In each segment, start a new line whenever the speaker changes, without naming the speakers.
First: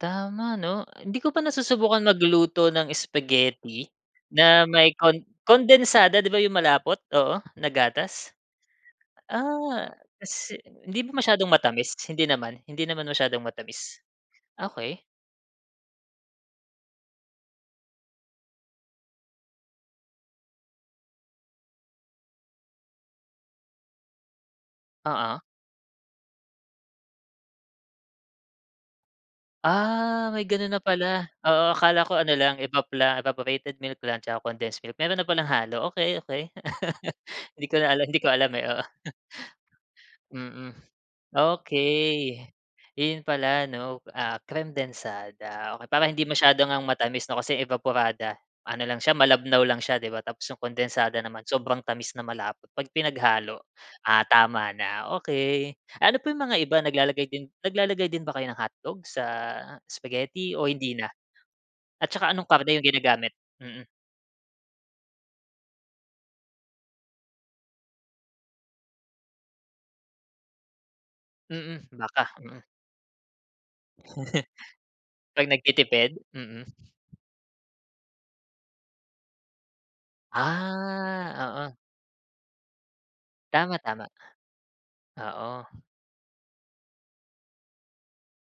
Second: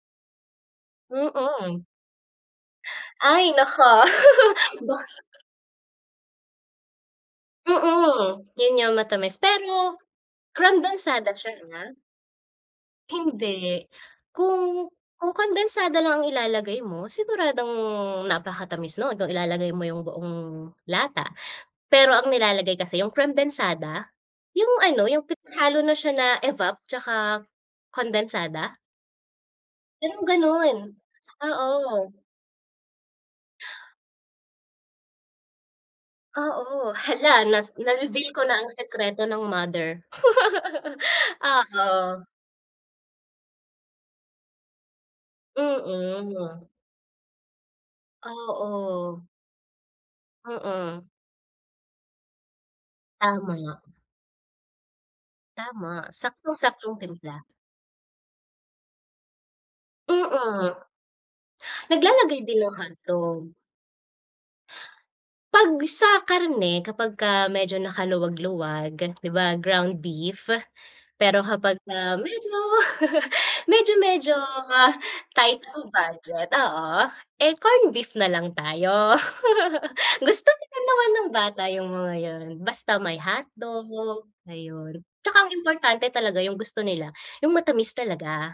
Tama 'no. Hindi ko pa
Mm.
nasusubukan magluto ng
Ay naku.
spaghetti na may
Ba
kon kondensada, 'di ba, yung malapot, oo, na gatas?
Mm. Yun yung matamis,
Ah,
pero
kasi hindi ba
Kremdensada
masyadong
siya ah?
matamis? Hindi naman hindi naman masyadong
Hindi.
matamis?
Kung
Okey.
kung kondensada lang ang ilalagay mo, siguradong napakatamis no'n, kung ilalagay mo yung buong lata. Pero ang nilalagay kasi yung kremdensada, yung ano, yung
Oo.
pinaghalo na siya na evap tsaka kondensada. Merong
Ah, may gano'n
gano'n,
na pala. Oo akala
oo.
ko ano lang, evap lang evaporated milk lang tsaka condensed milk, meron na palang halo. Okey okey.
Oo. Hala, na
Hindi ko na ala hindi ko
na-reveal ko
alam
na
eh,
ang
oo.
sekreto ng mother.
Mm. Okey.
Oo.
Iyon pala ano, ah, kremdensada. Okay, para hindi
Mm.
masyado ngang matamis 'no, kasi 'yung evaporada ano lang siya,
Oo.
malabnaw lang siya, di ba? Tapos yung
Mm.
kondensada naman sobrang tamis na malapot, 'pag pinaghalo,
Tama.
ah, tama na, okey.
Tama,
Ano pa yung mga iba
saktong-saktong
naglalagay
timpla.
din naglalagay din ba kayo ng hotdogs sa spaghetti o
Mm.
hindi na? At tsaka
Naglalagay
anong
din ng
karne yung ginagamit?
hotdog.
Mm.
'Pag sa karne kapagka medyo nakaluwag-luwag, 'di ba ground beef. Pero
Mm,
kapagka
baka.
medyo
Mhm.
medyo-medyo
'Pag
tight ang
nagtitipid?
budget
Mm.
oo, eh corned beef na lang tayo. Gusto pa din naman ng
Ah,
bata
oo.
yung mga yun, basta may
Tama,
hotdog,
tama.
ayun. Tsaka ang
Oo.
importante talaga yung gusto nila, yung matamis talaga.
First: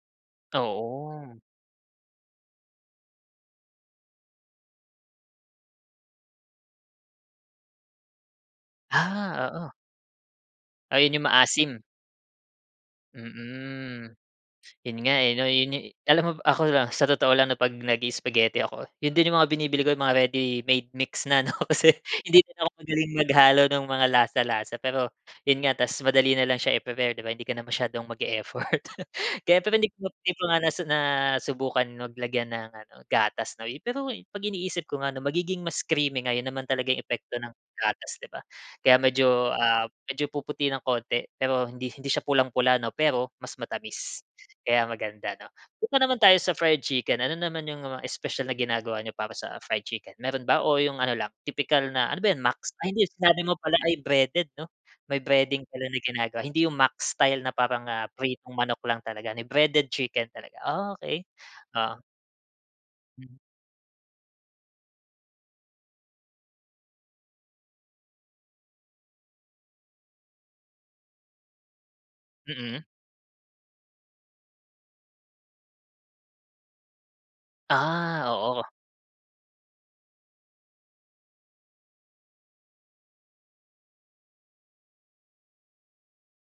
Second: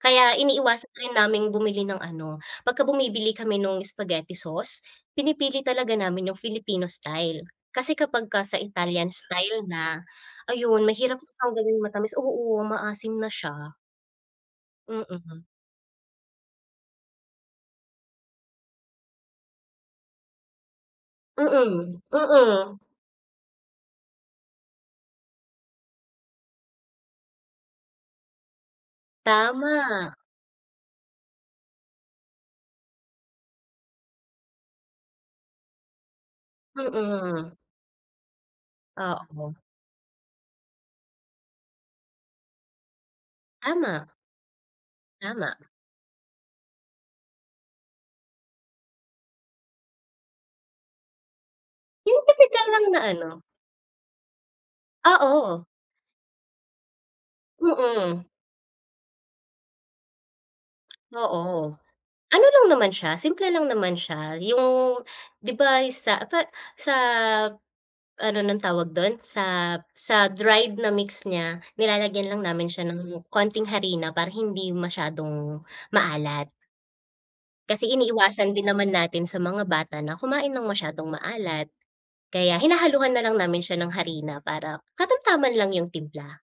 Kaya iniiwasan rin
Oo.
naming bumili ng ano pagka bumibili kami nung spaghetti sauce, pinipili talaga namin yung Filipino style. Kasi kapagka sa Italian
Ah,
style
oo.
na, ayun,
Ayun
mahirap
yung
siyang gawing
maasim?
matamis, oo. Maasim na siya.
Mm. 'Yun nga eh
Mm.
'no, yun yu alam mo ba ako lang sa totoo lang 'no, 'pag nagi-spaghetti ako, yun din yung mga binibili ko, yung mga ready-made mix na ano, kasi
Mm,
hindi din ako
mm.
magaling maghalo nung mga lasa lasa, pero yun nga, ta's madali nalang siya i-prepare, 'di ba hindi ka na masyadong mag-e-effort. Kaya pero hindi ko nga
Tama.
'di ko nga nas nasubukan mag lagyan ng ano gatas 'no, eh. Pero 'pag iniisip ko nga 'no, magiging mas creamy nga, 'yon naman talagang epekto
Mm.
ng gatas, 'di ba? Kaya medyo,
Oo.
ah, medyo puputi ng konti, pero hindi hindi siya pulang-pula 'no, pero mas
Tama.
matamis. Kaya maganda 'no?
Tama.
Punta naman tayo sa fried chicken, ano naman yung mga espesyal na ginagawa niyo para sa fried chicken? Meron ba o yung ano lang tipikal na ano
Yung
ba yun
tipikal
Max?
lang
Ay
na
hindi
ano.
sinabi mo pala ay breaded 'no? May breading
Oo.
pala na ginagawa, hindi yung max style na parang, ah,
hm.
pritong manok lang talaga, ni breaded chicken talaga. Okey.
Oo.
oo.
Ano lang naman siya,
Hmm.
simple lang naman siya. Yung, 'di ba yun sa pa sa ano ng tawag don sa sa dried na mix niya, nilalagyan lang namin
Mm.
siya ng konting harina para hindi masyadong maalat. Kasi
Ah,
iniiwasan
oo.
din naman natin sa mga bata na kumain ng masyadong maalat. Kaya hinahaluhan na lang namin siya ng harina para katamtaman lang yung timpla.